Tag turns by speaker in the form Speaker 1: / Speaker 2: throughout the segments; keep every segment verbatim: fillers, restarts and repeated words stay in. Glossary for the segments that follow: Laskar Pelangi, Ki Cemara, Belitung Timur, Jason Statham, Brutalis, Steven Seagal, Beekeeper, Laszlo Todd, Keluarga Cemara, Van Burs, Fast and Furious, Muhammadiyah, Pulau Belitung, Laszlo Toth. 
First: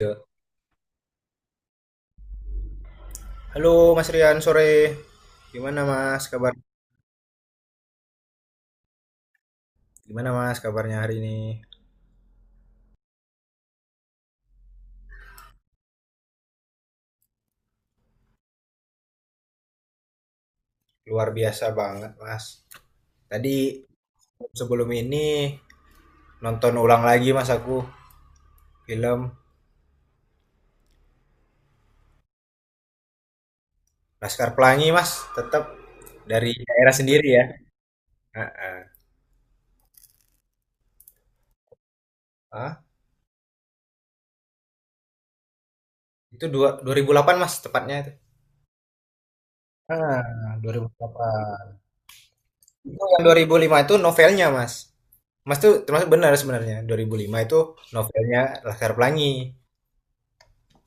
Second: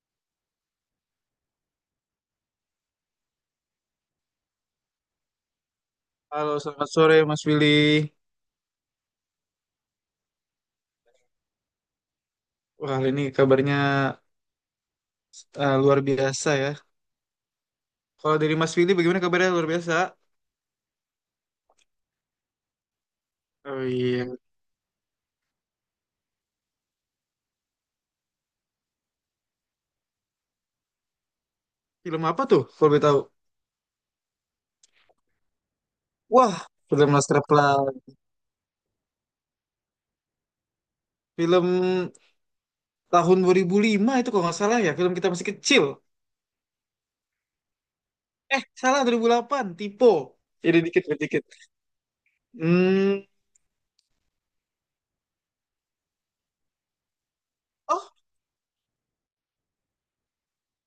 Speaker 1: Ya. Halo Mas Rian, sore. Gimana Mas
Speaker 2: Halo,
Speaker 1: kabar?
Speaker 2: selamat sore Mas Willy.
Speaker 1: Gimana Mas kabarnya hari ini?
Speaker 2: Wah, hari ini kabarnya eh, luar biasa ya. Kalau dari Mas Willy bagaimana kabarnya luar biasa?
Speaker 1: Luar biasa banget Mas. Tadi
Speaker 2: Oh iya.
Speaker 1: sebelum ini nonton ulang lagi Mas aku film
Speaker 2: Film apa tuh kalau boleh tahu?
Speaker 1: Laskar Pelangi Mas, tetap dari
Speaker 2: Wah,
Speaker 1: daerah
Speaker 2: film
Speaker 1: sendiri
Speaker 2: Laskar
Speaker 1: ya.
Speaker 2: Pelangi.
Speaker 1: Heeh.
Speaker 2: Film
Speaker 1: Ah,
Speaker 2: tahun dua ribu lima itu kalau nggak salah ya, film kita masih kecil.
Speaker 1: itu dua, dua ribu delapan Mas tepatnya itu.
Speaker 2: Eh, salah dua ribu delapan, typo.
Speaker 1: Ah,
Speaker 2: Ini dikit, dikit.
Speaker 1: dua ribu delapan. Itu
Speaker 2: Hmm.
Speaker 1: yang dua ribu lima itu novelnya Mas. Mas tuh termasuk benar sebenarnya. Dua ribu lima itu
Speaker 2: Oh,
Speaker 1: novelnya Laskar Pelangi.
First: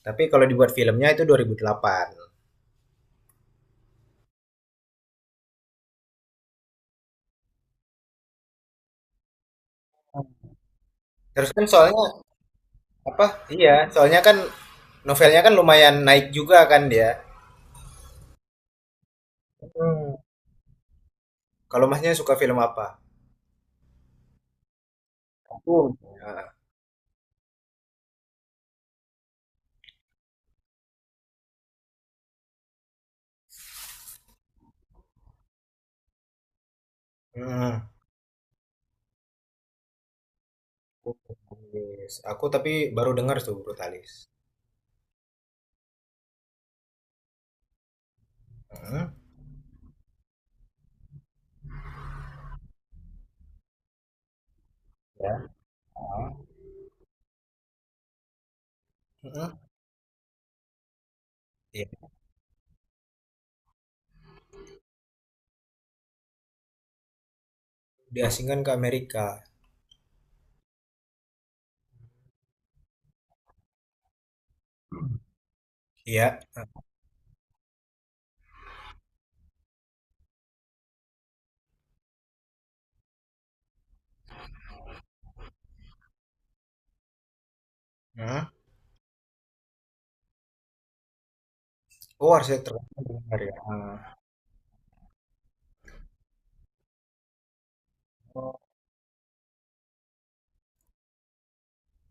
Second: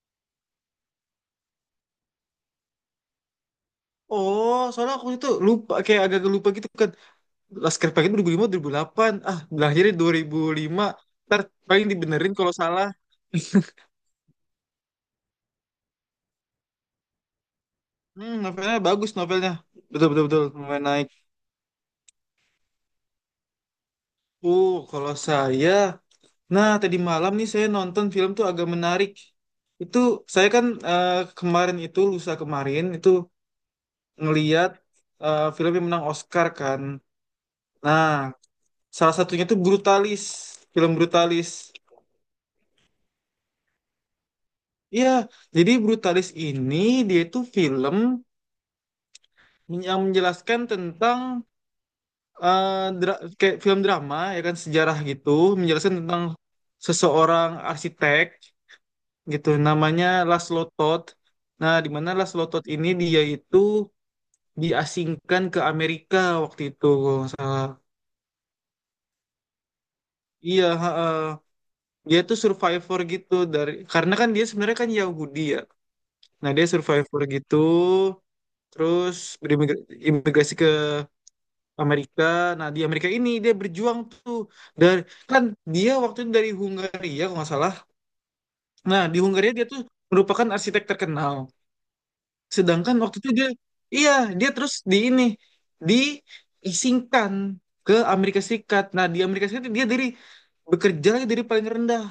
Speaker 1: Tapi kalau dibuat filmnya itu dua ribu delapan.
Speaker 2: oh, soalnya aku itu lupa, kayak agak lupa gitu kan. Laskar Pelangi itu dua ribu lima, dua ribu delapan. Ah, lahirnya dua ribu lima. Ntar
Speaker 1: Terus kan
Speaker 2: paling
Speaker 1: soalnya
Speaker 2: dibenerin kalau salah.
Speaker 1: apa? Iya, soalnya kan novelnya kan lumayan naik juga kan dia.
Speaker 2: Hmm, novelnya bagus novelnya. Betul,
Speaker 1: Hmm,
Speaker 2: betul, betul, novel naik.
Speaker 1: Kalau masnya suka film apa?
Speaker 2: Uh, kalau saya,
Speaker 1: aku Ah,
Speaker 2: nah tadi malam nih saya nonton film tuh agak menarik. Itu saya kan eh, kemarin itu lusa kemarin itu ngeliat eh, film yang menang Oscar kan.
Speaker 1: hmm.
Speaker 2: Nah, salah satunya tuh Brutalis, film Brutalis.
Speaker 1: Brutalis. Aku tapi baru dengar tuh Brutalis.
Speaker 2: Iya, jadi Brutalis ini dia itu film
Speaker 1: Hmm.
Speaker 2: yang menjelaskan tentang eh, dra- kayak film drama ya kan sejarah gitu,
Speaker 1: Ya.
Speaker 2: menjelaskan tentang seseorang arsitek gitu
Speaker 1: Hmm.
Speaker 2: namanya Laszlo Todd. Nah, di
Speaker 1: Iya.
Speaker 2: mana Laszlo Todd ini dia itu diasingkan ke Amerika waktu itu kalau nggak salah.
Speaker 1: Diasingkan ke Amerika.
Speaker 2: Iya, ha, ha. Dia tuh survivor gitu dari, karena kan dia sebenarnya kan Yahudi ya.
Speaker 1: Iya.
Speaker 2: Nah, dia survivor gitu terus berimigrasi ke Amerika. Nah, di Amerika ini dia berjuang tuh dari, kan dia waktu itu dari Hungaria kalau nggak salah.
Speaker 1: Hmm.
Speaker 2: Nah, di Hungaria dia tuh merupakan arsitek terkenal.
Speaker 1: Oh, harusnya
Speaker 2: Sedangkan waktu itu
Speaker 1: terkenal
Speaker 2: dia,
Speaker 1: ya. Ah.
Speaker 2: iya, dia terus di ini, diisingkan ke Amerika Serikat. Nah, di Amerika Serikat dia dari bekerja lagi dari paling rendah.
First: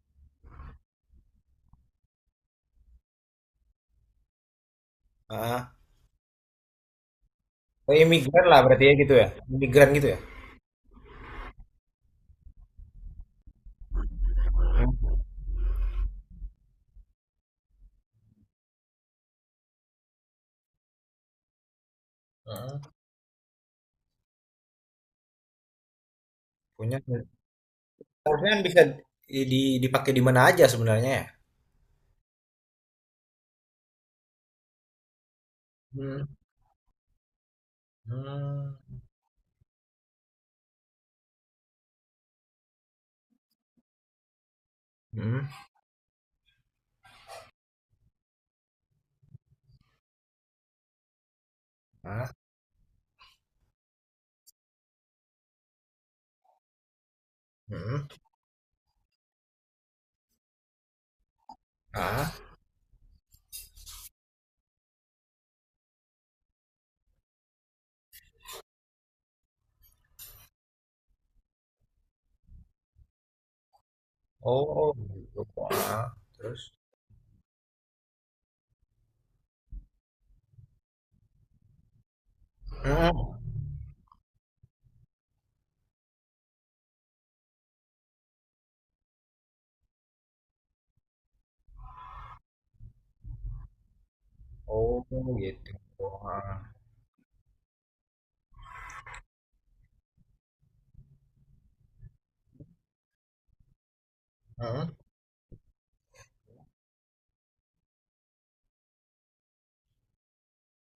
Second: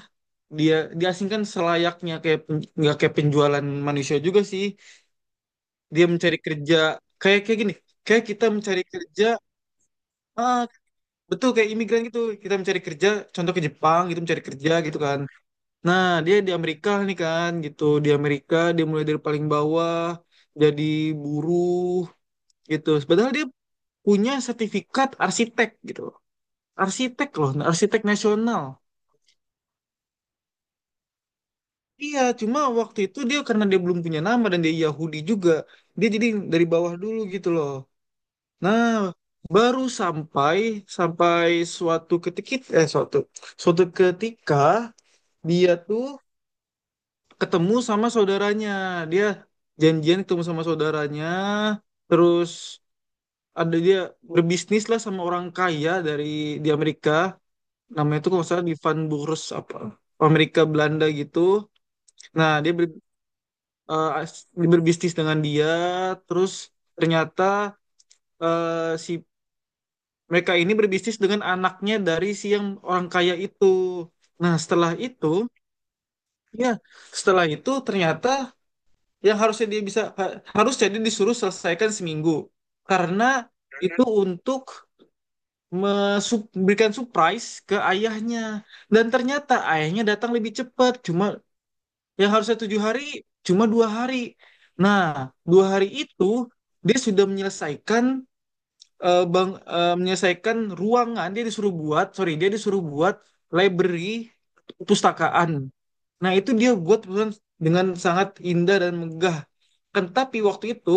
Speaker 2: Dia diasingkan selayaknya kayak pen- nggak kayak penjualan manusia juga sih.
Speaker 1: Ah.
Speaker 2: Dia mencari kerja kayak kayak gini,
Speaker 1: Oh,
Speaker 2: kayak kita
Speaker 1: imigran lah
Speaker 2: mencari
Speaker 1: berarti ya gitu
Speaker 2: kerja,
Speaker 1: ya. Imigran gitu ya.
Speaker 2: ah, betul kayak imigran gitu. Kita mencari kerja, contoh ke Jepang gitu mencari kerja gitu kan. Nah, dia di Amerika nih kan gitu. Di Amerika dia mulai dari paling bawah jadi buruh
Speaker 1: Hmm.
Speaker 2: gitu. Padahal dia punya sertifikat arsitek gitu, loh.
Speaker 1: Punya.
Speaker 2: Arsitek loh, arsitek
Speaker 1: Harusnya kan
Speaker 2: nasional.
Speaker 1: bisa di- di- dipakai di mana aja sebenarnya ya.
Speaker 2: Iya, cuma waktu itu dia karena dia belum punya nama dan dia Yahudi juga, dia
Speaker 1: Hmm.
Speaker 2: jadi dari bawah dulu gitu loh.
Speaker 1: Hmm,
Speaker 2: Nah, baru sampai sampai suatu ketika, eh suatu suatu ketika
Speaker 1: hmm,
Speaker 2: dia tuh ketemu sama saudaranya, dia janjian ketemu sama saudaranya,
Speaker 1: ah,
Speaker 2: terus ada dia berbisnis lah sama orang kaya dari di Amerika.
Speaker 1: hmm,
Speaker 2: Namanya itu kalau nggak salah di Van Burs apa, Amerika Belanda gitu.
Speaker 1: ah,
Speaker 2: Nah dia ber- eh, as- dia berbisnis dengan dia, terus ternyata eh, si mereka ini berbisnis dengan anaknya dari si yang orang kaya itu. Nah
Speaker 1: oh
Speaker 2: setelah itu
Speaker 1: gitu, heeh, terus?
Speaker 2: ya setelah itu ternyata yang harusnya dia bisa ha- harusnya dia disuruh selesaikan seminggu,
Speaker 1: Hmm,
Speaker 2: karena itu untuk memberikan surprise ke ayahnya, dan ternyata ayahnya datang lebih cepat. Cuma yang harusnya tujuh hari cuma dua hari.
Speaker 1: oh
Speaker 2: Nah, dua
Speaker 1: gitu,
Speaker 2: hari itu
Speaker 1: heeh,
Speaker 2: dia sudah menyelesaikan, eh, bang eh, menyelesaikan ruangan dia disuruh buat sorry dia disuruh buat library,
Speaker 1: hmm,
Speaker 2: pustakaan. Nah, itu dia buat perusahaan dengan sangat indah dan megah. Kan tapi waktu itu,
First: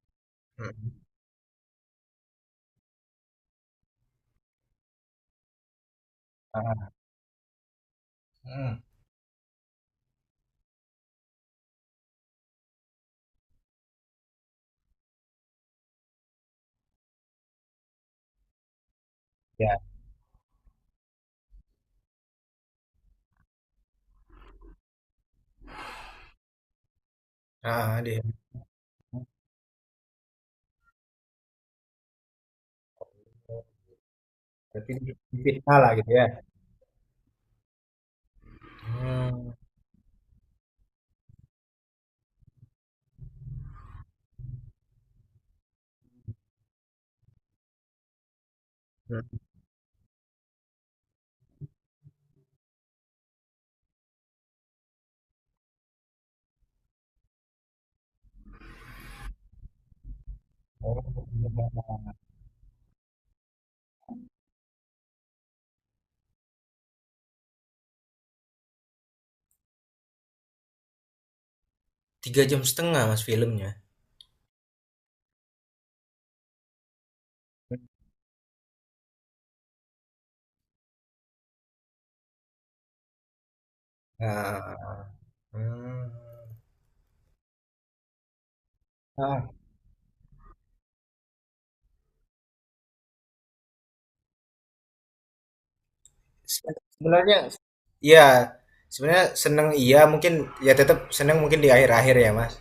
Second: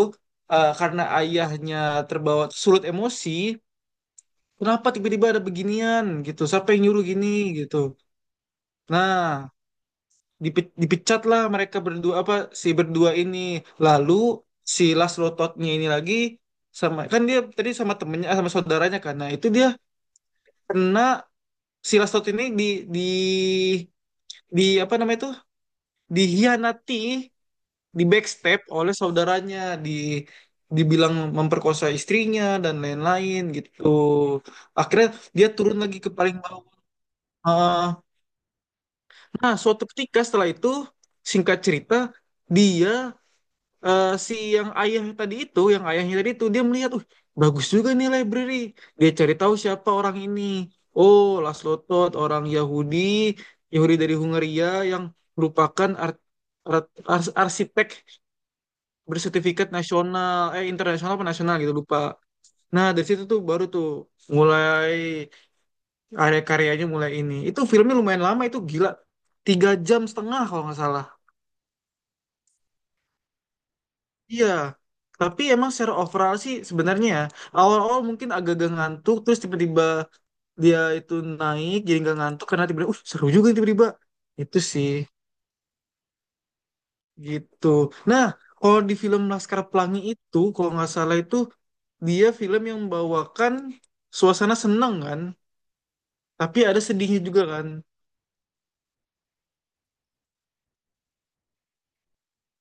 Speaker 2: eh,
Speaker 1: mhm,
Speaker 2: karena ayahnya terbawa sulut emosi, kenapa tiba-tiba ada beginian gitu? Siapa yang
Speaker 1: heeh,
Speaker 2: nyuruh gini gitu?
Speaker 1: mhm,
Speaker 2: Nah, dipe- dipecatlah mereka berdua, apa, si berdua ini. Lalu si Laszlo Todd-nya ini lagi sama, kan dia tadi sama temennya, eh, sama saudaranya kan. Nah, itu dia
Speaker 1: iya,
Speaker 2: kena, si Laszlo Todd ini di di di apa namanya itu, dihianati,
Speaker 1: heeh,
Speaker 2: di
Speaker 1: di
Speaker 2: backstep oleh saudaranya, di dibilang memperkosa istrinya dan lain-lain gitu.
Speaker 1: berarti
Speaker 2: Akhirnya dia
Speaker 1: di
Speaker 2: turun
Speaker 1: lah
Speaker 2: lagi ke
Speaker 1: gitu ya?
Speaker 2: paling bawah. Ah,
Speaker 1: Hmm,
Speaker 2: nah suatu ketika setelah itu, singkat cerita, dia, eh, si yang ayah tadi itu yang ayahnya tadi itu dia melihat, uh bagus juga nih library. Dia cari
Speaker 1: hmm.
Speaker 2: tahu siapa orang ini. Oh, Laszlo Toth, orang Yahudi, Yahudi dari Hungaria, yang merupakan ar- ar- ars- arsitek bersertifikat nasional, eh
Speaker 1: Oh
Speaker 2: internasional apa nasional gitu, lupa.
Speaker 1: iya.
Speaker 2: Nah dari situ tuh baru tuh mulai, area karyanya mulai ini itu. Filmnya lumayan lama itu, gila, tiga jam setengah kalau nggak salah.
Speaker 1: tiga koma lima jam setengah Mas filmnya?
Speaker 2: Iya, tapi emang secara overall sih sebenarnya ya, awal-awal mungkin agak-agak ngantuk, terus tiba-tiba dia itu naik jadi nggak ngantuk karena tiba-tiba, uh seru juga nih tiba-tiba. Itu sih
Speaker 1: Ah, hmm.
Speaker 2: gitu. Nah, kalau di film
Speaker 1: Ah,
Speaker 2: Laskar Pelangi itu kalau nggak salah itu dia film yang membawakan suasana senang kan, tapi
Speaker 1: se
Speaker 2: ada sedihnya
Speaker 1: sebenarnya
Speaker 2: juga kan.
Speaker 1: ya, sebenarnya seneng iya mungkin ya tetap seneng mungkin di akhir-akhir ya Mas,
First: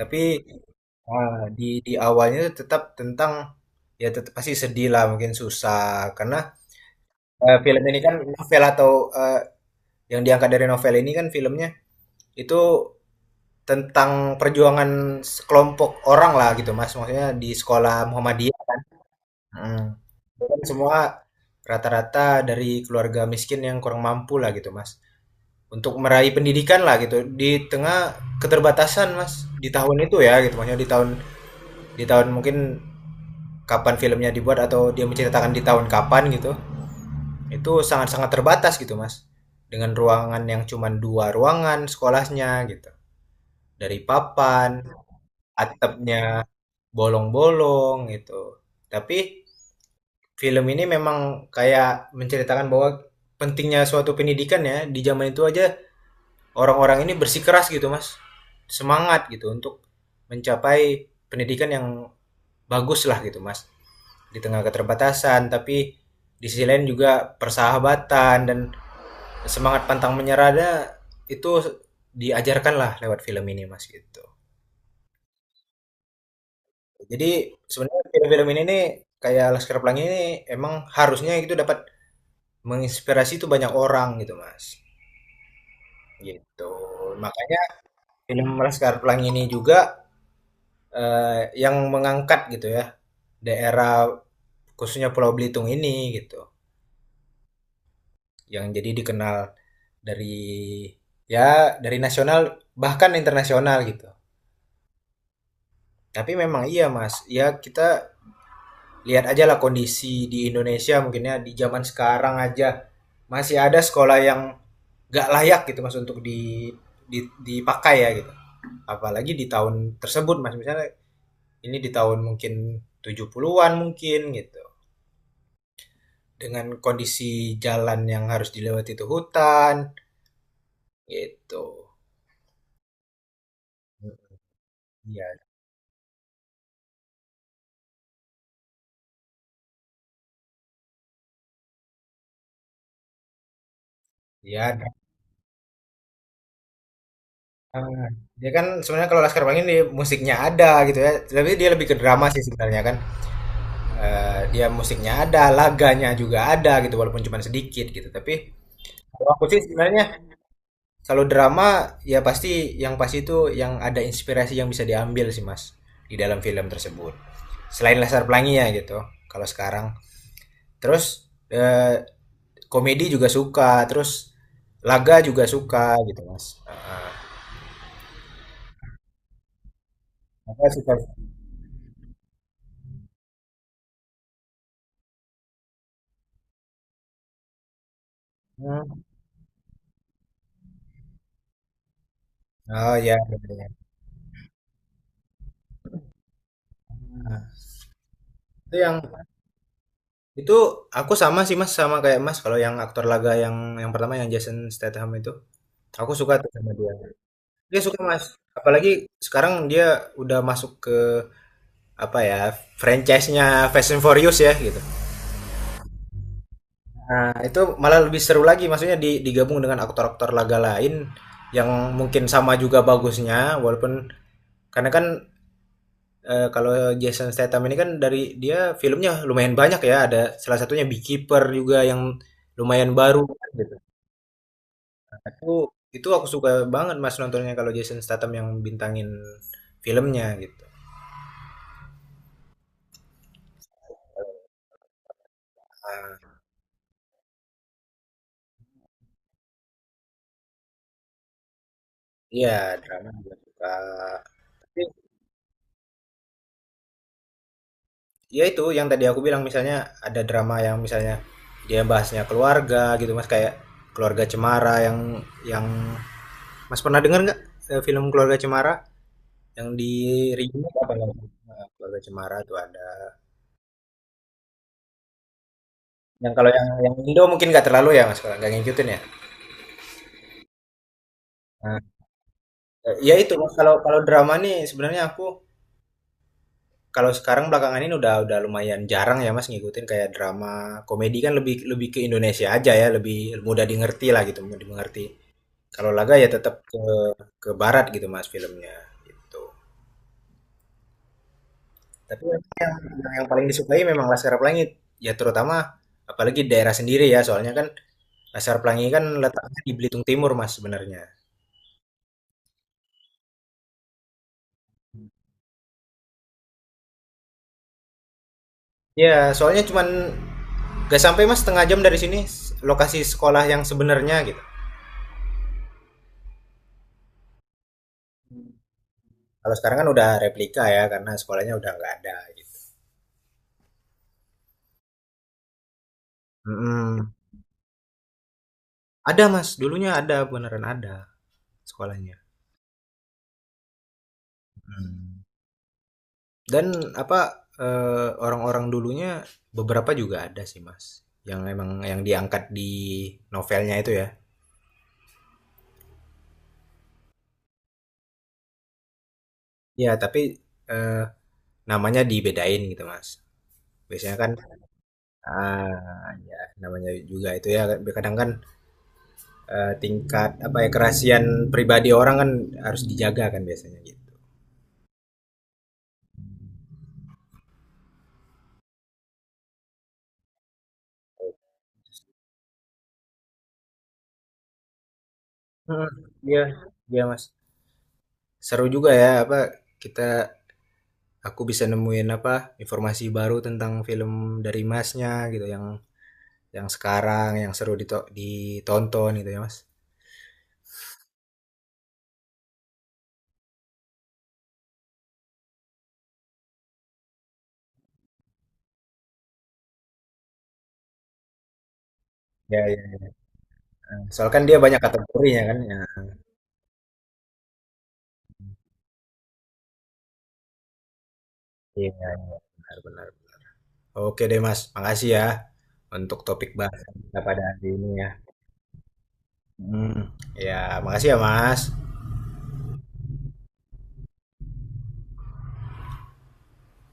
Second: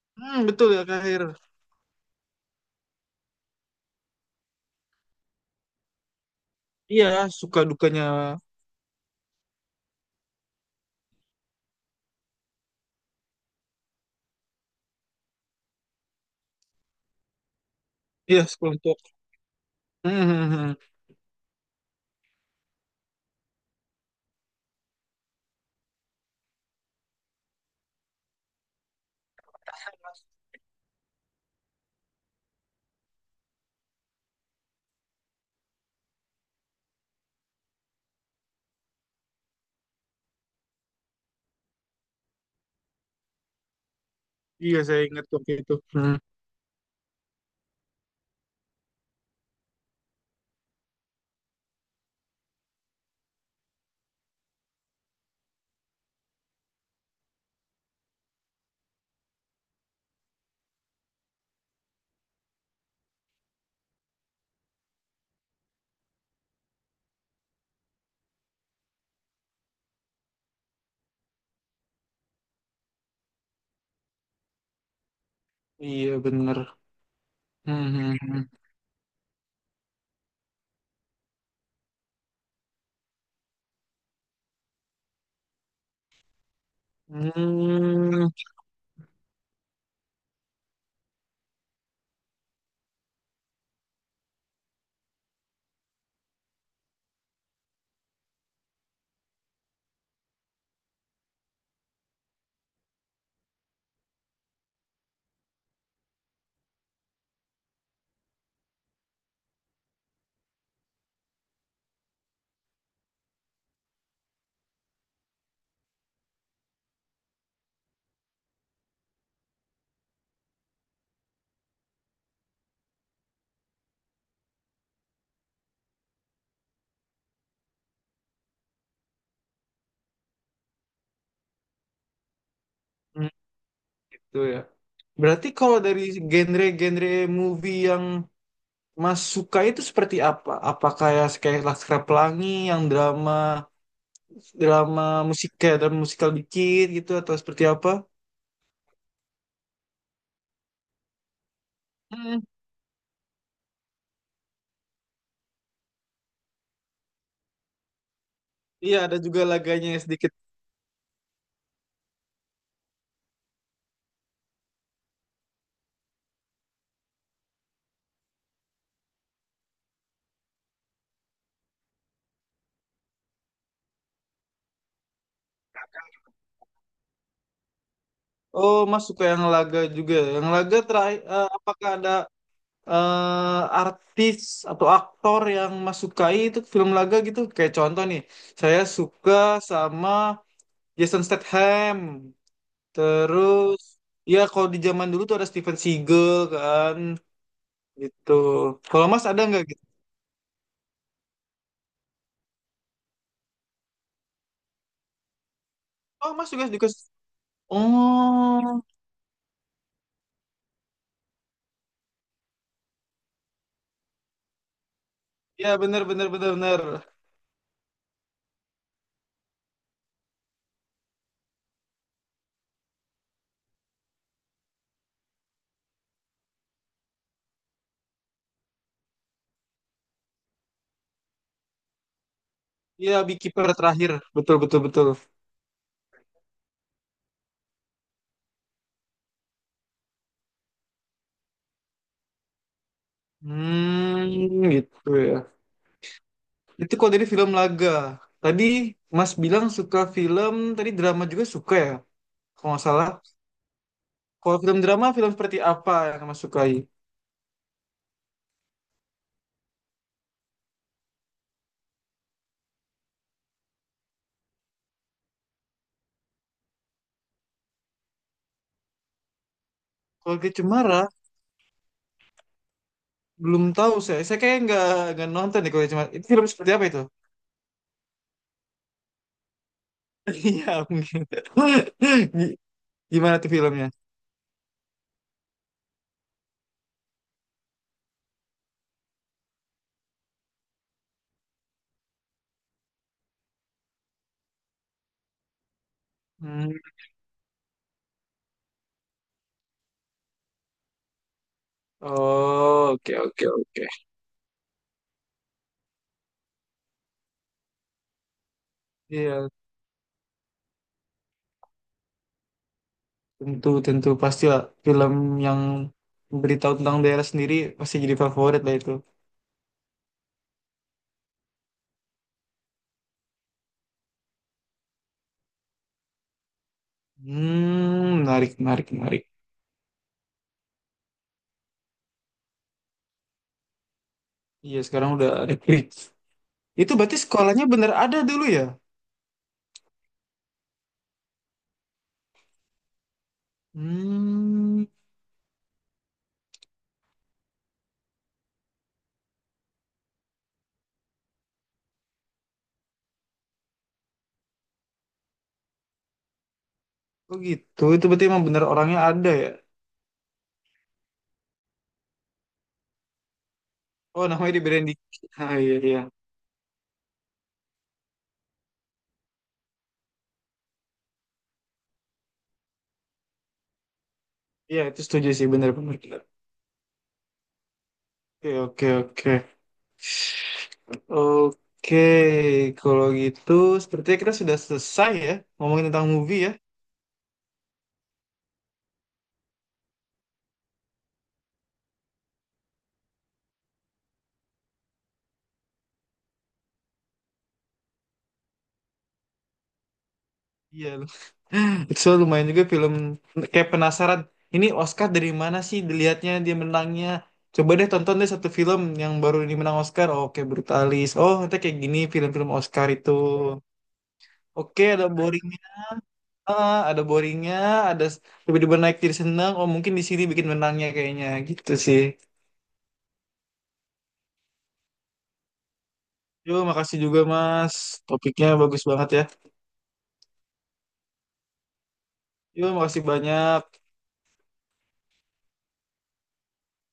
Speaker 1: tapi.
Speaker 2: Hmm, betul ya Kak Hair.
Speaker 1: Ah, di di awalnya tetap tentang ya tetap pasti sedih lah mungkin susah karena
Speaker 2: Iya, suka
Speaker 1: eh, film ini
Speaker 2: dukanya.
Speaker 1: kan novel atau eh, yang diangkat dari novel ini kan filmnya itu tentang perjuangan sekelompok orang lah gitu Mas maksudnya di sekolah
Speaker 2: Iya,
Speaker 1: Muhammadiyah.
Speaker 2: sekelompok.
Speaker 1: Mm.
Speaker 2: Hmm,
Speaker 1: Itu
Speaker 2: hmm,
Speaker 1: kan
Speaker 2: hmm, hmm.
Speaker 1: semua rata-rata dari keluarga miskin yang kurang mampu lah gitu Mas. Untuk meraih pendidikan lah gitu di tengah keterbatasan Mas, di tahun itu ya gitu, maksudnya di tahun di tahun mungkin kapan filmnya dibuat atau dia menceritakan di tahun kapan gitu, itu sangat-sangat terbatas gitu mas, dengan ruangan yang cuma dua ruangan sekolahnya gitu, dari
Speaker 2: Iya,
Speaker 1: papan,
Speaker 2: saya ingat waktu itu. Hmm.
Speaker 1: atapnya bolong-bolong gitu. Tapi film ini memang kayak menceritakan bahwa pentingnya suatu pendidikan ya, di zaman itu aja orang-orang ini bersikeras gitu mas, semangat gitu untuk mencapai pendidikan yang bagus lah gitu mas, di tengah keterbatasan. Tapi di sisi lain juga persahabatan dan semangat pantang menyerah itu diajarkan lah lewat film ini mas gitu.
Speaker 2: Iya, bener.
Speaker 1: Jadi sebenarnya
Speaker 2: Hmm, hmm, hmm.
Speaker 1: film-film ini nih kayak Laskar Pelangi ini emang harusnya itu dapat menginspirasi itu banyak orang gitu mas gitu. Makanya
Speaker 2: Hmm,
Speaker 1: film Laskar Pelangi ini juga eh, yang mengangkat gitu ya daerah khususnya Pulau Belitung ini gitu, yang jadi dikenal dari ya dari nasional bahkan internasional gitu. Tapi memang iya Mas, ya kita lihat aja lah kondisi di Indonesia mungkinnya di zaman sekarang aja masih ada sekolah yang gak layak gitu Mas untuk di, di- dipakai ya gitu. Apalagi di tahun tersebut Mas, misalnya ini di tahun mungkin tujuh puluh-an mungkin gitu. Dengan kondisi jalan yang harus dilewati itu hutan gitu.
Speaker 2: hmm. Gitu ya.
Speaker 1: Ya,
Speaker 2: Berarti kalau dari genre-genre movie yang Mas suka itu seperti apa? Apa kayak kayak Laskar Pelangi yang drama
Speaker 1: ya.
Speaker 2: drama musik, kayak drama musikal dikit gitu, atau seperti apa?
Speaker 1: Eee, Dia kan sebenarnya kalau Laskar Pelangi dia musiknya ada gitu ya, tapi dia lebih ke drama sih sebenarnya kan. eee, Dia musiknya ada, laganya juga ada gitu walaupun cuma sedikit gitu. Tapi
Speaker 2: Iya, ada
Speaker 1: kalau
Speaker 2: juga
Speaker 1: aku sih
Speaker 2: laganya yang
Speaker 1: sebenarnya
Speaker 2: sedikit.
Speaker 1: kalau drama ya pasti, yang pasti itu yang ada inspirasi yang bisa diambil sih Mas, di dalam film tersebut. Selain Laskar Pelangi ya gitu kalau sekarang. Terus, eee, komedi juga suka, terus laga juga suka gitu Mas, heeh.
Speaker 2: Oh, Mas suka yang laga juga. Yang
Speaker 1: Laga
Speaker 2: laga
Speaker 1: suka.
Speaker 2: terakhir, eh, apakah ada eh, artis atau aktor yang Mas sukai itu film laga gitu? Kayak contoh nih, saya
Speaker 1: Mhm,
Speaker 2: suka sama Jason Statham.
Speaker 1: oh iya. Iya, iya.
Speaker 2: Terus, ya kalau di zaman dulu tuh ada Steven Seagal kan,
Speaker 1: Nah,
Speaker 2: gitu.
Speaker 1: itu yang
Speaker 2: Kalau Mas ada nggak gitu?
Speaker 1: itu aku sama sih Mas sama kayak Mas, kalau yang aktor laga yang yang pertama yang Jason Statham itu aku suka
Speaker 2: Oh,
Speaker 1: tuh
Speaker 2: Mas juga
Speaker 1: sama
Speaker 2: juga.
Speaker 1: dia. Dia suka Mas.
Speaker 2: Oh,
Speaker 1: Apalagi sekarang dia udah masuk ke apa ya franchise-nya Fast and Furious ya gitu.
Speaker 2: ya benar, benar, benar, benar.
Speaker 1: Nah, itu malah lebih seru lagi maksudnya di- digabung dengan aktor-aktor laga lain yang mungkin sama juga bagusnya, walaupun karena kan. Eh, kalau Jason Statham ini kan dari dia filmnya lumayan banyak ya. Ada salah satunya Beekeeper juga yang lumayan
Speaker 2: Iya,
Speaker 1: baru
Speaker 2: Beekeeper
Speaker 1: gitu.
Speaker 2: terakhir. Betul, betul, betul.
Speaker 1: Aku itu aku suka banget Mas nontonnya kalau Jason Statham yang bintangin filmnya gitu.
Speaker 2: Hmm, gitu ya.
Speaker 1: Ah,
Speaker 2: Itu kalau dari film laga. Tadi Mas bilang suka film, tadi drama juga suka ya,
Speaker 1: iya,
Speaker 2: kalau nggak salah.
Speaker 1: drama juga suka.
Speaker 2: Kalau film
Speaker 1: Tapi,
Speaker 2: drama, film seperti apa yang Mas sukai?
Speaker 1: ya itu yang tadi aku bilang misalnya ada drama yang misalnya dia bahasnya keluarga gitu Mas, kayak Keluarga Cemara yang yang Mas pernah dengar nggak eh, film Keluarga Cemara? Yang di
Speaker 2: Kalau Ki
Speaker 1: remake apa
Speaker 2: Cemara,
Speaker 1: yang, heeh, Keluarga Cemara tuh ada.
Speaker 2: belum tahu saya. Saya kayak nggak nggak nonton deh kalau Ki Cemara. Itu
Speaker 1: Yang
Speaker 2: film
Speaker 1: kalau yang
Speaker 2: seperti apa
Speaker 1: yang
Speaker 2: itu?
Speaker 1: Indo mungkin nggak terlalu ya Mas, kalau nggak ngikutin ya?
Speaker 2: Iya, mungkin.
Speaker 1: Nah,
Speaker 2: Gi-
Speaker 1: eee, ya itu
Speaker 2: Gimana tuh
Speaker 1: Mas, kalau
Speaker 2: filmnya?
Speaker 1: kalau drama nih sebenarnya aku kalau sekarang belakangan ini udah udah lumayan jarang ya Mas, ngikutin kayak drama komedi kan lebih lebih ke Indonesia aja ya, lebih mudah dimengerti lah gitu, mudah dimengerti. Kalau laga ya tetap
Speaker 2: Hmm.
Speaker 1: ke ke barat gitu Mas, filmnya, gitu. Tapi yang
Speaker 2: Oh, oke,
Speaker 1: yang
Speaker 2: oke,
Speaker 1: paling disukai
Speaker 2: oke.
Speaker 1: memang Laskar Pelangi, ya terutama apalagi daerah sendiri ya, soalnya kan Laskar Pelangi kan
Speaker 2: Iya,
Speaker 1: letaknya di Belitung Timur, Mas, sebenarnya.
Speaker 2: tentu, tentu. Pasti lah film yang beritahu tentang daerah sendiri pasti jadi favorit lah itu.
Speaker 1: Ya, soalnya cuman gak sampai Mas setengah jam dari sini s- lokasi sekolah yang sebenarnya gitu.
Speaker 2: Hmm, menarik, menarik, menarik.
Speaker 1: Kalau sekarang kan udah replika ya karena sekolahnya udah nggak ada gitu.
Speaker 2: Iya, sekarang udah ada klik. Itu
Speaker 1: Mm-mm.
Speaker 2: berarti sekolahnya bener ada dulu ya?
Speaker 1: Ada Mas, dulunya ada beneran ada sekolahnya.
Speaker 2: Hmm,
Speaker 1: Mm. Dan apa, eh, orang-orang dulunya beberapa juga ada sih Mas, yang emang yang diangkat di novelnya itu ya.
Speaker 2: oh gitu. Itu berarti emang bener orangnya ada ya?
Speaker 1: Ya tapi eh, namanya dibedain gitu Mas. Biasanya
Speaker 2: Oh,
Speaker 1: kan.
Speaker 2: namanya diberain di... Ah, iya, iya.
Speaker 1: Ah, ya namanya juga itu ya kadang kan, eee, tingkat apa ya, kerahasiaan pribadi orang kan harus dijaga kan biasanya gitu.
Speaker 2: Iya, itu setuju sih, bener, bener, bener. Oke, oke, oke. Oke, kalau gitu sepertinya kita sudah selesai ya ngomongin
Speaker 1: Mhm,
Speaker 2: tentang movie
Speaker 1: iya,
Speaker 2: ya.
Speaker 1: iya, Mas. Seru juga ya apa, kita, aku bisa nemuin apa, informasi baru tentang film dari Masnya gitu yang yang sekarang yang seru dito ditonton gitu ya, Mas.
Speaker 2: Iya, so, lumayan juga film, kayak penasaran. Ini Oscar dari mana sih dilihatnya dia menangnya? Coba deh tonton deh satu film yang baru ini menang Oscar. Oh, oke, Brutalis. Oh, nanti kayak gini film-film
Speaker 1: Ya, ya,
Speaker 2: Oscar itu.
Speaker 1: iya, soalnya kan dia banyak
Speaker 2: Oke, ada
Speaker 1: kategorinya kan,
Speaker 2: boringnya,
Speaker 1: ya.
Speaker 2: ah, ada boringnya, ada s- tiba-tiba naik jadi senang. Oh, mungkin di sini bikin menangnya kayaknya gitu
Speaker 1: Iya,
Speaker 2: sih.
Speaker 1: iya, benar, benar. Oke deh, Mas, makasih ya untuk topik
Speaker 2: Yo,
Speaker 1: bahasan
Speaker 2: makasih
Speaker 1: kita
Speaker 2: juga
Speaker 1: pada hari
Speaker 2: Mas.
Speaker 1: ini ya.
Speaker 2: Topiknya bagus banget ya.
Speaker 1: Hmm. Ya, makasih ya Mas.
Speaker 2: Yo, makasih banyak.